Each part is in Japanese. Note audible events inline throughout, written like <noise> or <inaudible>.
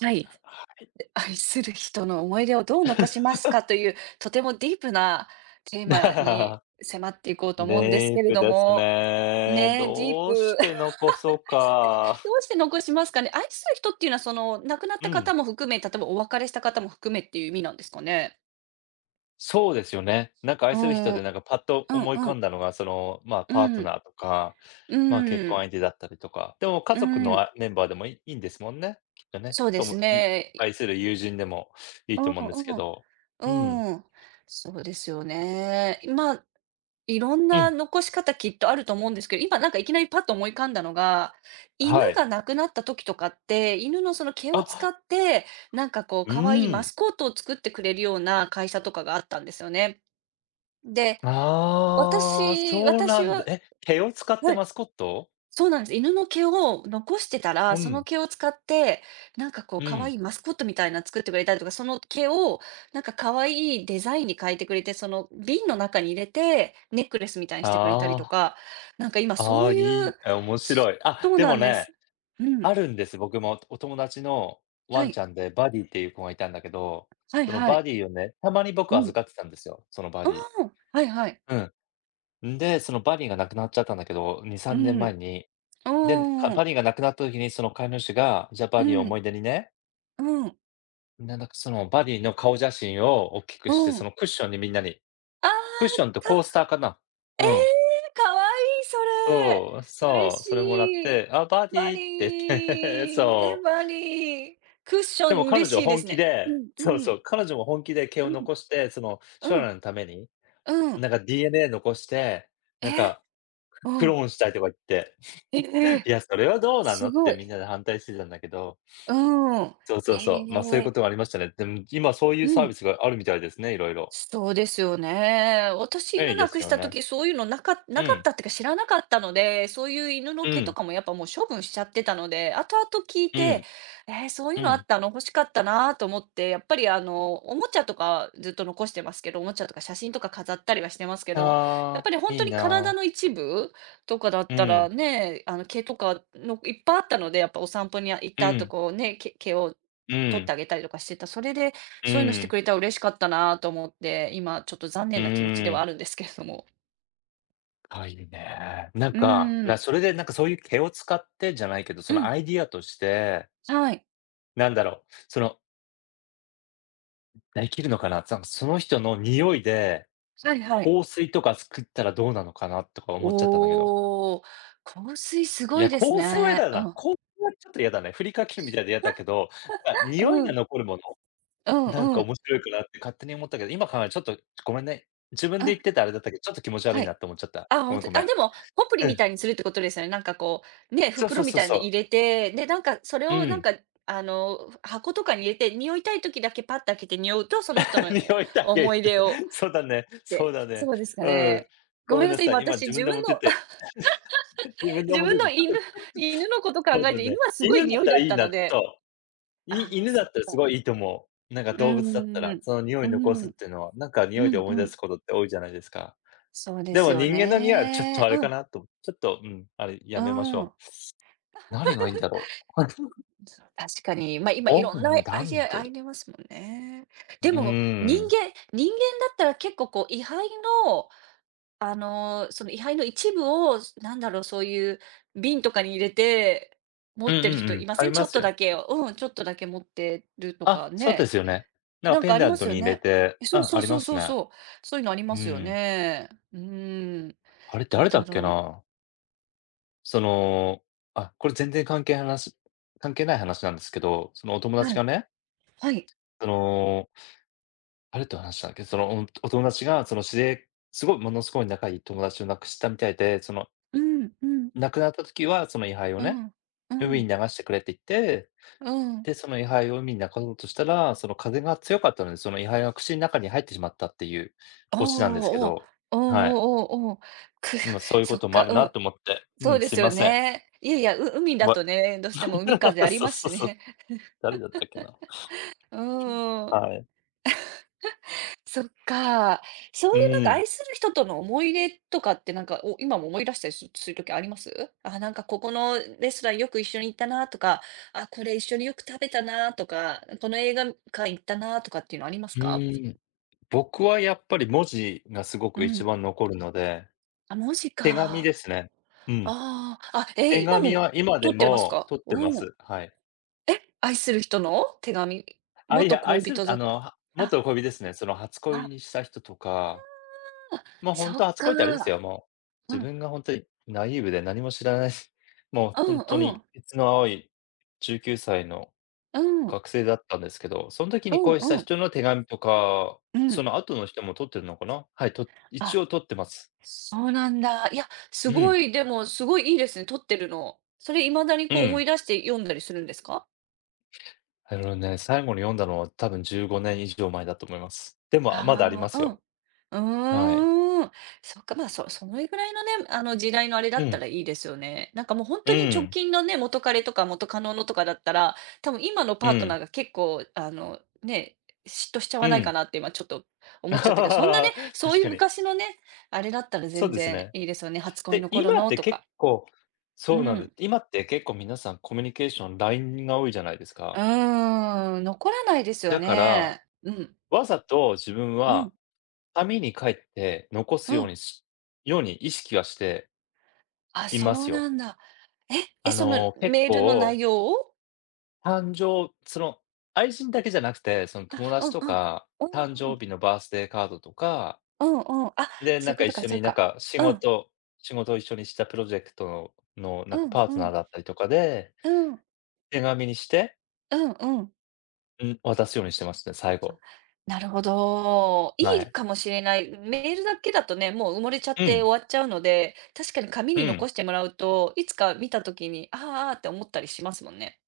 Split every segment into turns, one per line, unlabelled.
はい、愛する人の思い出をどう残しますかという、とてもディープなテーマに
<laughs>
迫っていこうと思うんです
デイー
けれ
プ
ど
です
も、
ね。
ねえ、ディー
どうし
プ。
てのこそ
<laughs>
か。
どうして残しますかね？愛する人っていうのは、亡くなっ
う
た
ん、
方も含め、例えばお別れした方も含めっていう意味なんですかね？
そうですよね。なんか愛
う
する人
ん、う
で
ん
なんかパッと思い浮
う
かん
ん、
だのが、まあ、
う
パート
ん、
ナーとか、まあ、結
う
婚
ん、
相手だったりとか。でも家
う
族の、
ん、
あ、メンバーでもいいんですもんね、きっとね。
そうで
と
す
もい
ね。
愛する友人でもいい
う
と
ん
思うんですけ
う
ど。うん、
ん、うん、そうですよね。まあ、いろん
う
な
ん、
残し方きっとあると思うんですけど、今なんかいきなりパッと思い浮かんだのが、犬
はい。
が亡くなった時とかって、犬のその毛を使
あ、
って、なんかこう
う
可愛いマ
ん。
スコットを作ってくれるような会社とかがあったんですよね。で、
ああ、
私
そうな
私
んだ。
は、
え、毛を使って
は
マ
い。
スコット？
そうなんです。犬の毛を残してたら、
う
その
ん、
毛を使って、なんかこう
う
可
ん。
愛いマスコットみたいな作ってくれたりとか、その毛をなんか可愛いデザインに変えてくれて、その瓶の中に入れて、ネックレスみたいにしてくれたりと
あ
か、なんか今
あ、
そ
あ
う
あ、い
い
い
う
え、面白
す
い。あ、
そう
で
な
も
んで
ね、
す。う
あ
ん。
るんです。僕もお友達の
は
ワンち
い。
ゃんでバディっていう子がいたんだけど、
はい
その
は
バ
い。
ディをね、たまに
う
僕
ん。
預かってたんですよ、そのバ
あ
ディ。
あ、はいはい。
うん。んで、そのバディが亡くなっちゃったんだけど、2、
う
3年
ん。
前に。で、
うー
バ
ん。
ディが亡くなった時にその飼い主が、じゃあ
う
バディを
ん。
思い出にね、
うん。
ねなんだかそのバディの顔写真を大きくして、
う
そ
ん。
のクッションにみんなに
あ
クッショ
あ、
ンとコースターかな。
え
うん。
え、可愛い
そう、
それ。嬉
そう、
し
それもらっ
い。
て、あ、パーテ
バ
ィーって言って、<laughs>
リー、
そう。
バリー。クッショ
でも
ン
彼
嬉
女
しいで
本
す
気
ね。う
で
ん、うん、
彼女も本気で毛
う
を
ん、
残して、その将
うん、
来のために、
うん。
なんか DNA 残して、なん
え、
か
う
クロ
ん。
ーンしたいとか言って、
え
い
え、
や、それはどうなの
す
っ
ご
て
い。
みんなで反対してたんだけど、
うん。
そうそうそう、ま、あそういう
へえ、
ことがありましたね。でも今そういう
う
サービ
ん。
スがあるみたいですね、いろいろ
そうですよね。私、
便利
犬
で
な
す
くし
よ
た
ね。
時、そういうのなか
う
なかっ
ん、
たっていうか知らなかったので、そういう犬の
う
毛と
ん、
かもやっぱもう処分しちゃってたので、後々聞い
う
て、
ん、
えー、そうい
う
うのあっ
ん。
たの欲しかったなと思って、やっぱりおもちゃとかずっと残してますけど、おもちゃとか写真とか飾ったりはしてますけど、やっ
ああ、
ぱり本
い
当
い
に体
な。
の一部とかだっ
う
たら
ん、
ね、あの毛とかのいっぱいあったので、やっぱお散歩に行っ
う
た後
ん、
こうね、毛を
う
取っ
ん、
てあげたりとかしてた。それで
う
そういうのして
ん。
くれたら嬉しかったなと思って、今ちょっと残
う
念な気持ちで
ー
は
ん。
あるんですけれども。
あ、いいね。
うーん。
それでなんかそういう毛を使ってじゃないけど、そ
う
の
ん。
アイディアとして、
はい。
なんだろう、その、できるのかな、その人の匂いで、
はいはい。
香水とか作ったらどうなのかなとか思っちゃったんだけど。
おお、香水す
い
ごい
や、
です
香水は嫌
ね。
だ
う
な。
ん。
香水はちょっと嫌だね。ふりかけるみたいで嫌だけど、なんか匂い
う
が
ん。
残るもの、
うん
なんか
うん。
面白いかなって勝手に思ったけど、今考えるとちょっとごめんね。自分
う
で
ん。
言っててあれだったけど、ちょっと気持ち悪
は
いなっ
い。
て思っちゃった。
あ、
ご
ほん
めん
と
ご
に、
めん。
あ、でも、ポプリ
う
み
ん。
たいにするってことですよね。なんかこう、ね、
そうそ
袋
う
み
そう
たい
そ
に
う。
入れて、で、なんかそれ
う
をなん
ん。
か、箱とかに入れて、匂いたい時だけパッと開けて匂うと、その人
<laughs>
の
匂いだ
お
けっ
思い
て。
出を
そうだね、
っ
そう
て、
だね。
そうですか
うん。
ね。ご
ごめ
めん
ん
な
な
さい、
さ
今
い。今
私
自分
自
で持
分
って
の
て自
<laughs>
分で
自
持
分
てて、ちょ
の
っ
犬
とちょっ
犬のこと考
と
え
そう
て、
だね。
犬はすごい
犬だっ
匂い
たら
だっ
いい
た
なっ
の
てそ
で、
う。
ああ、
犬だ
そっ
ったらす
か。
ごいいいと思う。なんか
う
動物だった
ん、
ら、
うん
その匂い
う
残
ん。
す
う
っ
ん、
ていうのは、なんか匂い
う
で
ん
思
う
い
ん
出
う
す
ん、
ことって多いじゃないですか。
そうで
で
す
も
よ
人間の匂いはちょっと
ね。
あれ
う
か
ん、
なと、ちょっと、うん、あれ
う
やめまし
ん。
ょう。何がいいんだろう。<laughs>
そう、確かに。まあ、今い
お
ろ
楽、
んな
な
アイ
ん
デ
て
アあ
う
りますもんね。
う
でも、
ー
人
ん。
間人間だったら結構こう位牌の、あの、その位牌の一部を、なんだろう、そういう瓶とかに入れて、持
うん
っ
うん
てる人
う
い
ん。
ま
あ
せ
り
ん？ち
ま
ょっ
す
と
よね。
だけを、うん、ちょっとだけ持ってるとか
あ、そうで
ね。
すよね。なんか
なん
ペ
か
ン
あり
ダン
ま
ト
すよ
に入れ
ね。
て
え、
う
そう
ん、あ
そう
り
そ
ま
う
す
そう
ね。
そう。そういうのあり
う
ますよ
ん。
ね。うーん、
あれ
どう
誰だ
だ
っけ
ろう。
な。その、あ、これ全然関係話関係ない話なんですけど、そのお友達
は
が
い、
ね、
はい。
その、誰と話したんだっけ、その、お友達がその知り合いすごいものすごい仲いい友達を亡くしたみたいで、その
うん、うん、
亡くなった時はその遺灰を
う
ね、
ん、う
海
ん、
に流してくれって言って、
うん。
で、その遺灰を海に流そうとしたら、その風が強かったので、その遺灰が口の中に入ってしまったっていう
お
オチなんですけ
お、おー、
ど、
お
はい。
おおーおーお。<laughs> く、
まあそういうこ
そっ
ともあ
か、
る
う
な
ん。
と思って。う
そう
ん、
で
すい
すよ
ません。
ね。いやいや、海だ
ま
とね、どうしても海風
<laughs>
あり
そう
ます
そ
し
うそう。
ね。
誰だったっけな。
<laughs> うん。
はい。
そっか。そ
う
ういうなんか
ん。
愛する人との思い出とかってなんか、今も思い出したりする時あります？あ、なんかここのレストランよく一緒に行ったなとか、あ、これ一緒によく食べたなとか、この映画館行ったなとかっていうのあります
う
か？
ん。僕はやっぱり文字がすご
う
く一
ん。
番残るので、
あ、文字
手紙で
か。
すね。うん。
ああ、あ、え、
手
今
紙
も
は今
撮
で
ってます
も
か？
取ってま
うん。
す。はい。
え、愛する人の手紙？
あ、い
元
や、愛
恋
するっ
人
てあ
と
の、
か、
は
あ、
元恋人ですね。その初
あ
恋に
あ、
した人とか、ま、本
そっ
当初恋ってあれですよ、
か。
もう、
う
自
ん。
分が本当にナイーブで何も知らない、<laughs> もう
うん
本当
う
に
ん。
ケの青い19歳の
うん。
学生だったんですけど、その時に恋し
う
た
んうん。
人の手紙とか、
う
そ
ん。
の後の人も取ってるのかな？はい、一
あ、
応取ってます。
そうなんだ。いや、す
う
ご
ん、
い、でも、すごいいいですね、撮ってるの。それ未だに
う
こう思
ん。
い出して読んだりするんですか？
あのね、最後に読んだのは多分15年以上前だと思います。でも、あ、まだありま
ああ、
す
う
よ。
ん。
はい。
うーん。そっか、まあ、そのぐらいのね、時代のあれだ
う
った
ん、
らいいですよね。なんかもう本
う
当に直
ん、
近のね、元彼とか元カノのとかだったら、多分今の
う
パートナ
ん、
ーが結構、ね、嫉妬しちゃ
う
わないか
ん。
なって今ちょっと
<laughs>
思っ
確
ちゃったけど、そんなね、そういう
かに。
昔のね、あれだったら
そう
全
です
然
ね。
いいですよね、初恋
で、
の頃
今っ
の
て
と
結
か。
構
う
そうなんです。
ん。
今って結構皆さんコミュニケーション、LINE が多いじゃないです
う
か。
ーん、残らないですよ
だから、
ね。うん。
わざと自分
うん、
は紙に書いて残す
うん。
ように意識はして
あ、
いま
そ
す
う
よ。
なんだ。え、え、
あの、結
メールの内
構、
容を？
誕生その、愛人だけじゃなくて、その友
あ、
達
うん
と
うん。
か、
う
誕
んう
生
ん。
日のバースデーカードとか、
うんうん。あ、
で、な
そうい
ん
う
か
こ
一
とか、
緒
そうい
に
う
なん
か。
か
うん。
仕事を一緒にしたプロジェクトのなん
う
か
ん
パート
う
ナー
ん。
だったりとかで、
うん。
手紙にして、
うんうん。
うん、渡すようにしてますね、最
あ、
後。
なるほど。
は
いい
い。
かもしれない。メールだけだとね、もう埋もれちゃっ
う
て
ん、
終わっちゃうので、確かに紙
う
に
ん。
残してもらうと、いつか見た時に、あああーって思ったりしますもんね。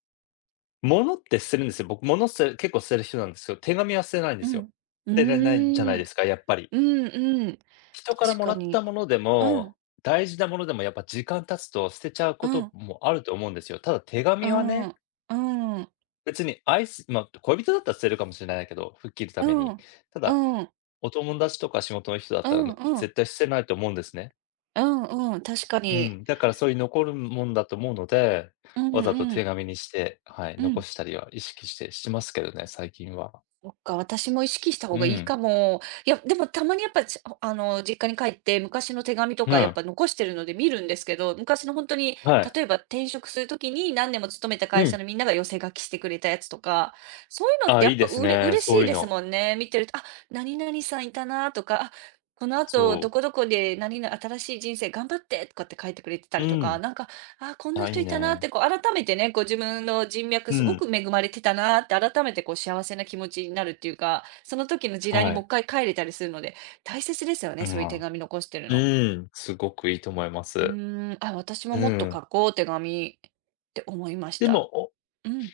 物って捨てるんですよ。僕、物捨て結構捨てる人なんですけど、手紙は捨てないんで
う
すよ。
ん。う
捨てれないじゃない
ーん。
ですか、やっぱり。
うんうん。
人から
確
も
か
らった
に。
もので
う
も、
ん、
大事なものでもやっぱ時間経つと捨てちゃう
う
こと
ん、
もあると思うんですよ。ただ手
う
紙は
ん、う
ね、
ん、うん、
別にまあ、恋人だったら捨てるかもしれないけど、吹っ切るた
う
め
ん、う
に。
ん、
ただ、
うん、
お友達とか仕事の人だっ
う
たら、
ん、
絶対捨てないと思うんですね。
うん、うん、確か
う
に。
ん、だからそういう残るもんだと思うので、
うん
わざと
う
手
ん、
紙にして、はい、
う
残
ん。
したりは意識してしてますけどね、最近は。
そっか、私も意識した方
う
がいい
ん。
かも。いや、でもたまにやっぱ、ちあの、実家に帰って昔の手紙と
う
かやっ
ん。
ぱ残してるので見るんですけど、昔の本当に、
はい。
例えば転職するときに何年も勤めた
う
会社
ん。
のみんなが寄せ書きしてくれたやつとか、そういうのっ
あ、
てや
いい
っぱ
です
うれ
ね、そ
嬉
う
し
い
い
う
です
の。
もんね。見てると、あ、何々さんいたなとか、あ、この後ど
そう。
こどこで何々新しい人生頑張ってとかって書いてくれてた
う
りとか、
ん。
なんかあ、こんな
あ、い
人
い
いたなっ
ね。
て、こう改めてね、こう自分の人脈
う
すご
ん。
く恵まれてたなって、改めてこう幸せな気持ちになるっていうか、その時の時代に
は
もう
い。
一回帰れたりするので、大切ですよね、
う
そう
ん、
いう手
あ、
紙残してる
う
の。
ーん。すごくいいと思いま
うー
す。
ん、あ、私も
う
もっと
ん。
書こう、手紙って思いまし
でも、
た。うん、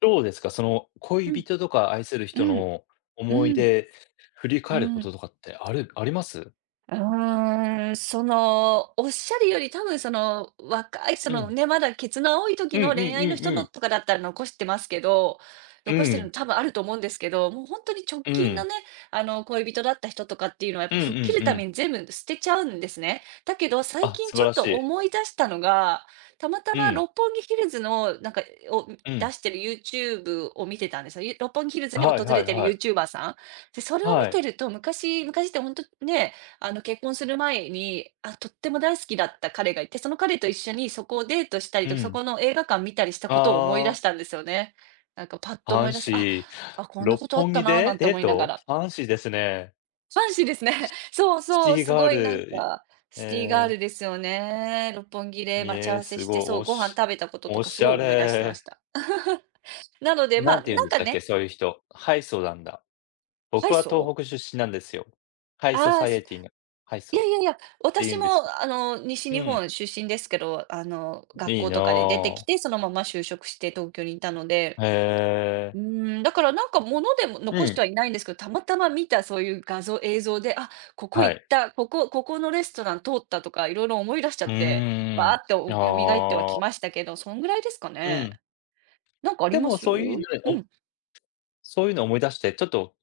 どうですか、その、
う
恋
ん、
人とか愛する
う
人
ん、
の思い
うん、
出、振り
う
返るこ
ん。
ととかってあります？
うーん、おっしゃるより、多分若い、
うん。
ね、まだケツの青い
う
時
んうんう
の恋愛の
ん
人
う
の
ん。
とかだったら残してますけど、
う
残してるの
ん。
多分あると思うんですけど、もう本当に直
う
近の
ん。
ね、恋人だった人とかっていうのはやっ
う
ぱ
んうん
吹っ切る
う
た
ん。
めに全部捨てちゃうんですね。だけど、最
あ、
近
素
ち
晴
ょっ
らし
と
い。
思い出したのが、たまた
う
ま
ん。
六本木ヒルズのなんか、を
うん。
出してる YouTube を見てたんですよ。六本木ヒルズに
はい
訪
は
れ
い
てる
はい。
YouTuber さん。で、それを
は
見て
い。
ると、昔って本当ね、結婚する前に、あ、とっても大好きだった彼がいて、その彼と一緒にそこをデートしたり
う
とか、そ
ん。
この映画館見たりしたことを思い出
あ
したんですよね。なんかパッと
あ、
思い出し
f
て、
a
こんな
六
ことあっ
本
た
木
なな
で
んて
デ
思
ー
いなが
ト
ら。
f a ですね。
ファンシーですね。<laughs> そう
シ
そう、
ティ
す
ガー
ごいなん
ル、
か、
え
シティガー
え。
ルですよね。六本木で待ち
え
合
え、
わせ
す
し
ご
て、
い、
そう、ご飯食べたことと
お
かす
し
ご
ゃ
い思い出してま
れ。
した。<laughs> なので、
な
まあ、
んて言うん
なん
でし
か
たっけ、
ね、
そういう人。ハイソなんだ。
は
僕
い、
は東
そ
北
う？
出身なんですよ。ハイソ
ああ、
サイエティのハイ
い
ソ
や
っ
いやいや、
て言
私
うんで
も
すよ。
西
う
日
ん、
本出身ですけど、学
いい
校とかで出てき
な。
て、そのまま就職して東京にいたので、
へえ。
うーん、だからなんか物でも
う
残して
ん、
はいないんですけど、たまたま見たそういう画像映像で、あ、ここ
は
行っ
い。
た、ここのレストラン通ったとかいろいろ思い出しちゃ
う
って、
ー
バー
ん。
ってお蘇っては
あ
きま
あ、
したけど、そんぐらいですか
う
ね。
ん。
なんかあり
で
ま
も
す？う
そういうの
ん、う
お
ん。
そういうの思い出して、ちょっと、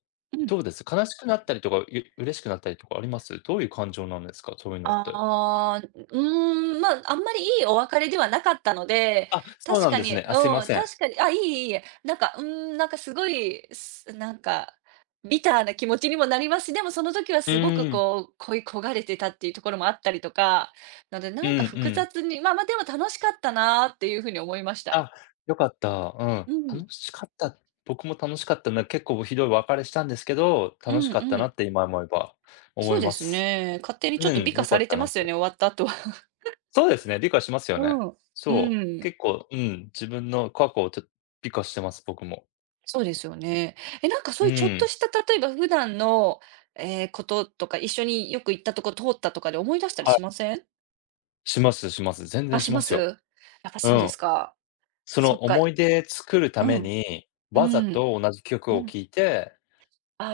どうです？悲しくなったりとか、嬉しくなったりとかあります？どういう感情なんですか？そういうのって。
ああ、うーん、まあ、あんまりいいお別れではなかったので、
あ、そう
確
なん
か
です
に、
ね。あ、すいま
うん、
せん。
確かに、あ、いい、いいなんか、うーん、なんかすごい、なんか、ビターな気持ちにもなりますし、でもその時は
う
すごく
ーん。
こう、恋焦がれてたっていうところもあったりとか、なので
うん
なん
う
か複
ん。
雑に、まあ、でも楽しかったなっていうふうに思いました。
あ、良かった。うん。
うん、
楽しかった。僕も楽しかったな。結構ひどい別れしたんですけど、
う
楽し
ん
かった
う
な
ん。
って今思えば思
そ
い
うで
ま
す
す。
ね。勝手に
う
ちょっと
ん、
美化
良か
さ
っ
れ
た
て
な
ま
っ
すよ
て。
ね、終わった後は。
そうですね、美化します
<laughs>
よ
う
ね。
ん、う
そう。
ん。
結構、うん、自分の過去をちょっと美化してます、僕も。
そうですよね。え、なんかそ
う
ういうちょっと
ん。
した、例えば普段の、こととか、一緒によく行ったとこ通ったとかで思い出したり
はい。
しません？
しますします。全然
あ、
し
し
ま
ま
す
す？
よ。
やっぱ
う
そうで
ん。
すか。
その
そっか。
思い出作るた
う
め
ん。
に、
う
わざ
ん。
と同じ曲
う
を
ん。
聴いて
あ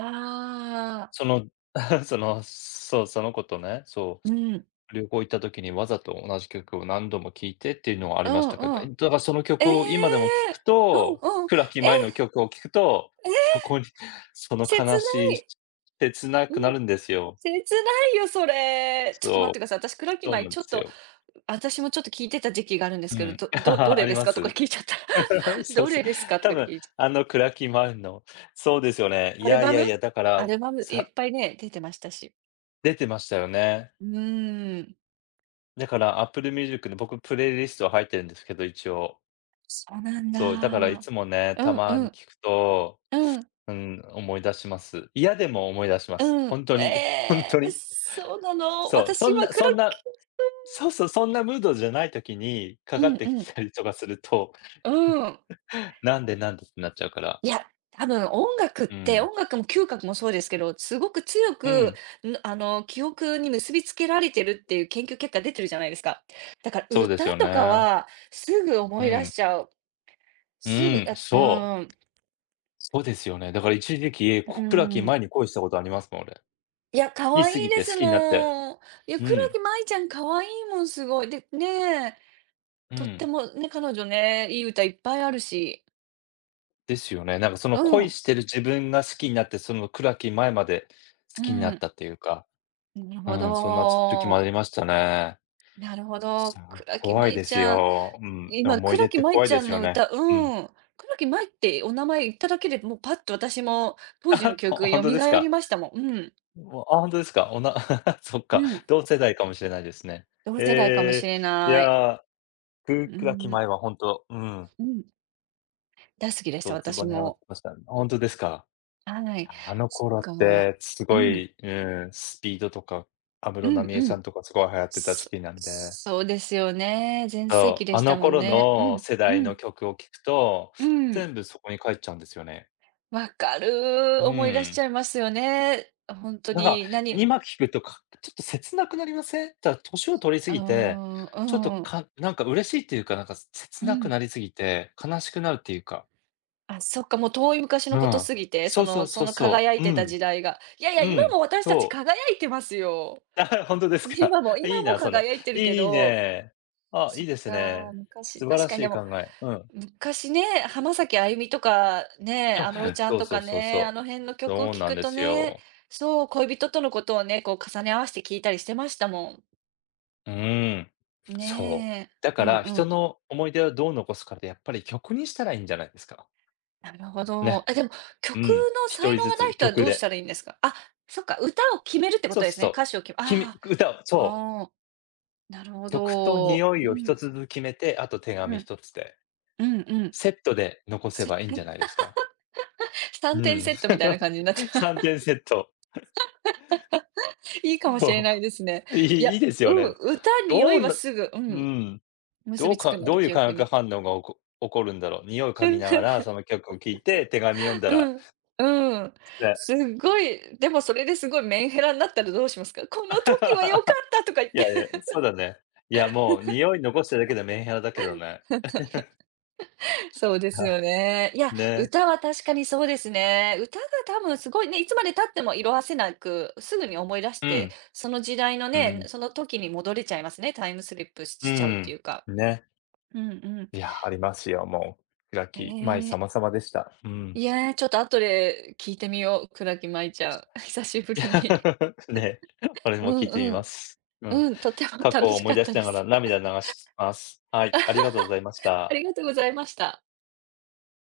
あ。
その、<laughs> その子とね、そ
うん。
う、旅行行った時にわざと同じ曲を何度も聴いてっていうのはあり
う
まし
ん
たけ
う
ど、
ん。
だからその
え
曲を今でも聴く
え。うん
と、
うん。
倉木
え、
麻衣の曲を聴くと、そ
え、
こに、<laughs> その
切
悲し
な
い、
い。
切な
う
くな
ん。
るんですよ。
切ないよ、それ。ちょっと待
そ
っ
う、
てください。私、クラキ
そう
木イ
なんで
ちょっ
す
と、
よ。
私もちょっと聞いてた時期があるんで
う
すけど、
ん。
ど
<laughs> あ
れ
り
です
ま
かとか
す。
聞いちゃった。
<laughs>
<laughs>
そう
ど
そう。
れですかと
多
かって
分
聞いちゃっ
あのクラキマ衣の、そうですよね。い
たアル
やい
バ
や
ム？
いや、だか
ア
ら、
ルバムい
さ
っぱいね、出てましたし。
出てましたよね。
うーん。
だから Apple Music で僕プレイリストは入ってるんですけど、一応。
そうなんだ。
そう、だからいつもね、
う
た
ん
ま
う
に
ん。
聞くと、
うん。
うん、思い出します。嫌でも思い出しま
う
す。ほ
ん。
んとに、ほんとに。
そうなの。
そう、そ
私
ん
は
な
ク
そ
ラッ
んな
キー、
そうそう、そんなムードじゃない時にか
う
か
ん、
って
う
き
ん、
たりとかすると、
うん。
なんでなんでってなっちゃうから。
いや、多分
うん。
音楽も嗅覚もそうですけど、すごく強
う
く、
ん、
記憶に結びつけられてるっていう研究結果出てるじゃないですか。だから
そうです
歌
よ
とか
ね。
はすぐ思
う
い出
ん。
しちゃう。
う
すぐ、
ん、
あ、
そ
う
う。
ん、
そうですよね。だから一時期、
う
小倉希舞
ん。
に恋したことありますもん、俺。
いや、
好
可
き
愛
す
い
ぎ
で
て好
す
きになって。
もん。いや、
う
黒
ん、
木舞ちゃん可愛いもん、すごい。で、ねえ、
う
とって
ん。
もね、彼女ね、いい歌いっぱいあるし。
ですよね。なんかその
う
恋
ん、
してる自分が好きになって、その暗き前まで好
う
きになっ
ん。
たっていうか、
なる
う
ほ
ん、そんな時もあ
ど。
りましたね。
なるほど。
そう、
黒木
怖い
舞
で
ち
す
ゃん。
よ。うん、
今、
思い出
倉
っ
木
て
舞
怖い
ち
で
ゃん
すよ
の
ね。
歌
うん。
うん。倉木舞ってお名前言っただけで、もうパッと私も
<laughs>
当時の
あ、
記
ほ
憶が
ほん
蘇
とです
り
か？
ましたもん。うん。
もう、あ、ほんとですか？<laughs> そっか、
うん。
同世代かもしれないですね。
同世代かも
え
し
え、
れ
い
ない。
や、く
うー
暗き
ん、
前はほんと、うん、
うん。大好きでした、
どつぼ
私
にハマって
も。
ました。ほんとですか？
はい。
あの
そっ
頃っ
か。
てす
う
ご
ん。
い、うん、スピードとか、安室
うん
奈美恵ち
う
ゃん
ん。
とかすごい流行ってた時
そ
期なんで、
そうですよね。全盛
そ
期
う、
で
あ
し
の
たもん
頃
ね。う
の
ん、
世
う
代の
ん、
曲を聴くと、
うん。
全部そこに帰っちゃうんですよね。
わか
う
る。思い出しち
ん。
ゃいますよね。本当
なんか、
に、なに
今聴くとかちょっと切なくなりません？ただ年を取り過
うー
ぎて、
ん、
ちょっと
うん、
かなんか嬉しいっていうか、なんか切
う
なく
ん。
なりすぎて、悲しくなるっていうか。
あ、そっか、もう遠い昔
う
のこと
ん。
すぎて、
そ
そ
うそう
のそ
そう
の
そ
輝い
う。う
てた
ん、
時代が。いやいや、
う
今
ん、
も私たち
そう。
輝いてますよ。
<laughs> あ、本当で
<laughs>
すか。
今も
<laughs> い
今
い
も
な、その
輝いてるけ
いい
ど、
ね。あ、い
そ
い
っ
です
か、
ね。
昔、
素晴
確
ら
か
し
にで
い
も、
考え。うん。
昔ね、浜崎あゆみとかね、
あ、
安室
<laughs>
ちゃん
そう
と
そう
か
そう
ね、あ
そ
の辺の
う。
曲を
そう
聴
なん
く
で
と
す
ね、
よ。
そう、恋人とのことをね、こう重ね合わせて聴いたりしてましたも
うーん。
ん。
そう。
ね
だ
え。う
か
ん
ら、
う
人
ん。
の思い出をどう残すかってやっぱり曲にしたらいいんじゃないですか。
なるほど。
ね。
え、でも、
う
曲
ん。
の
1
才
人
能
ず
がない
つ
人は
曲
どうした
で。
らいいんですか？あ、そっか、歌を決めるってこ
そう
とです
そ
ね。
うそう。
歌詞をきあ
きみ
あ、
歌をそう。
ああ、なるほ
曲と
ど。
匂
う
いを一
ん、
つずつ決めて、あと手
う
紙
ん、
一つで、
うん、うん。
セットで残せ
せ
ばいいんじゃないで
<laughs>
すか。う
3点
ん。
セットみたいな
<laughs>
感じになって、
3
<laughs>
点セット。
いいかもしれないですね。
いい
いや、
<laughs> いいです
う
よ
ん、
ね。
歌に酔
ど
い
う
は
な
すぐ、う
う
ん、
ん、
結
どう
びつく
か
の
ど
で、
ういう
記
化
憶
学
に。
反応がおこ起こるんだろう。匂い嗅ぎながら
<laughs>
その曲を聴いて手紙読んだ
う
ら、
ん、うん。
ね。
すっごい、でもそれですごいメンヘラになったらどうしますか？この時は良かっ
<laughs>
たとか言っ
い
て。
やいや、そうだね。いや、もう匂い残してるだけでメンヘラだけどね。
そうで
<laughs>
す
あ、
よね。いや、
ね。
歌は確かにそうですね。歌が多分すごいね、いつまで経っても色褪せなく、すぐに思い出し
う
て、
ん、
その時代の
う
ね、
ん、
その時に戻れちゃいますね。タイムスリップし
う
ちゃうって
ん。
いうか。
ね。
うんうん。
いや、ありますよ、もう。白木麻衣
ええ。
様々でした。うん。
いやー、ちょっと後で聞いてみよう、倉木舞ちゃん。<laughs> 久しぶりに。
<laughs> ね、これ
う
も聞いてみ
んう
ま
ん。
す。うん。
うん、とても
過去
楽
を
し
思
か
い
っ
出
た
し
で
なが
す。
ら涙流します。はい、ありがとうございまし
あ
た。
りがとうございました。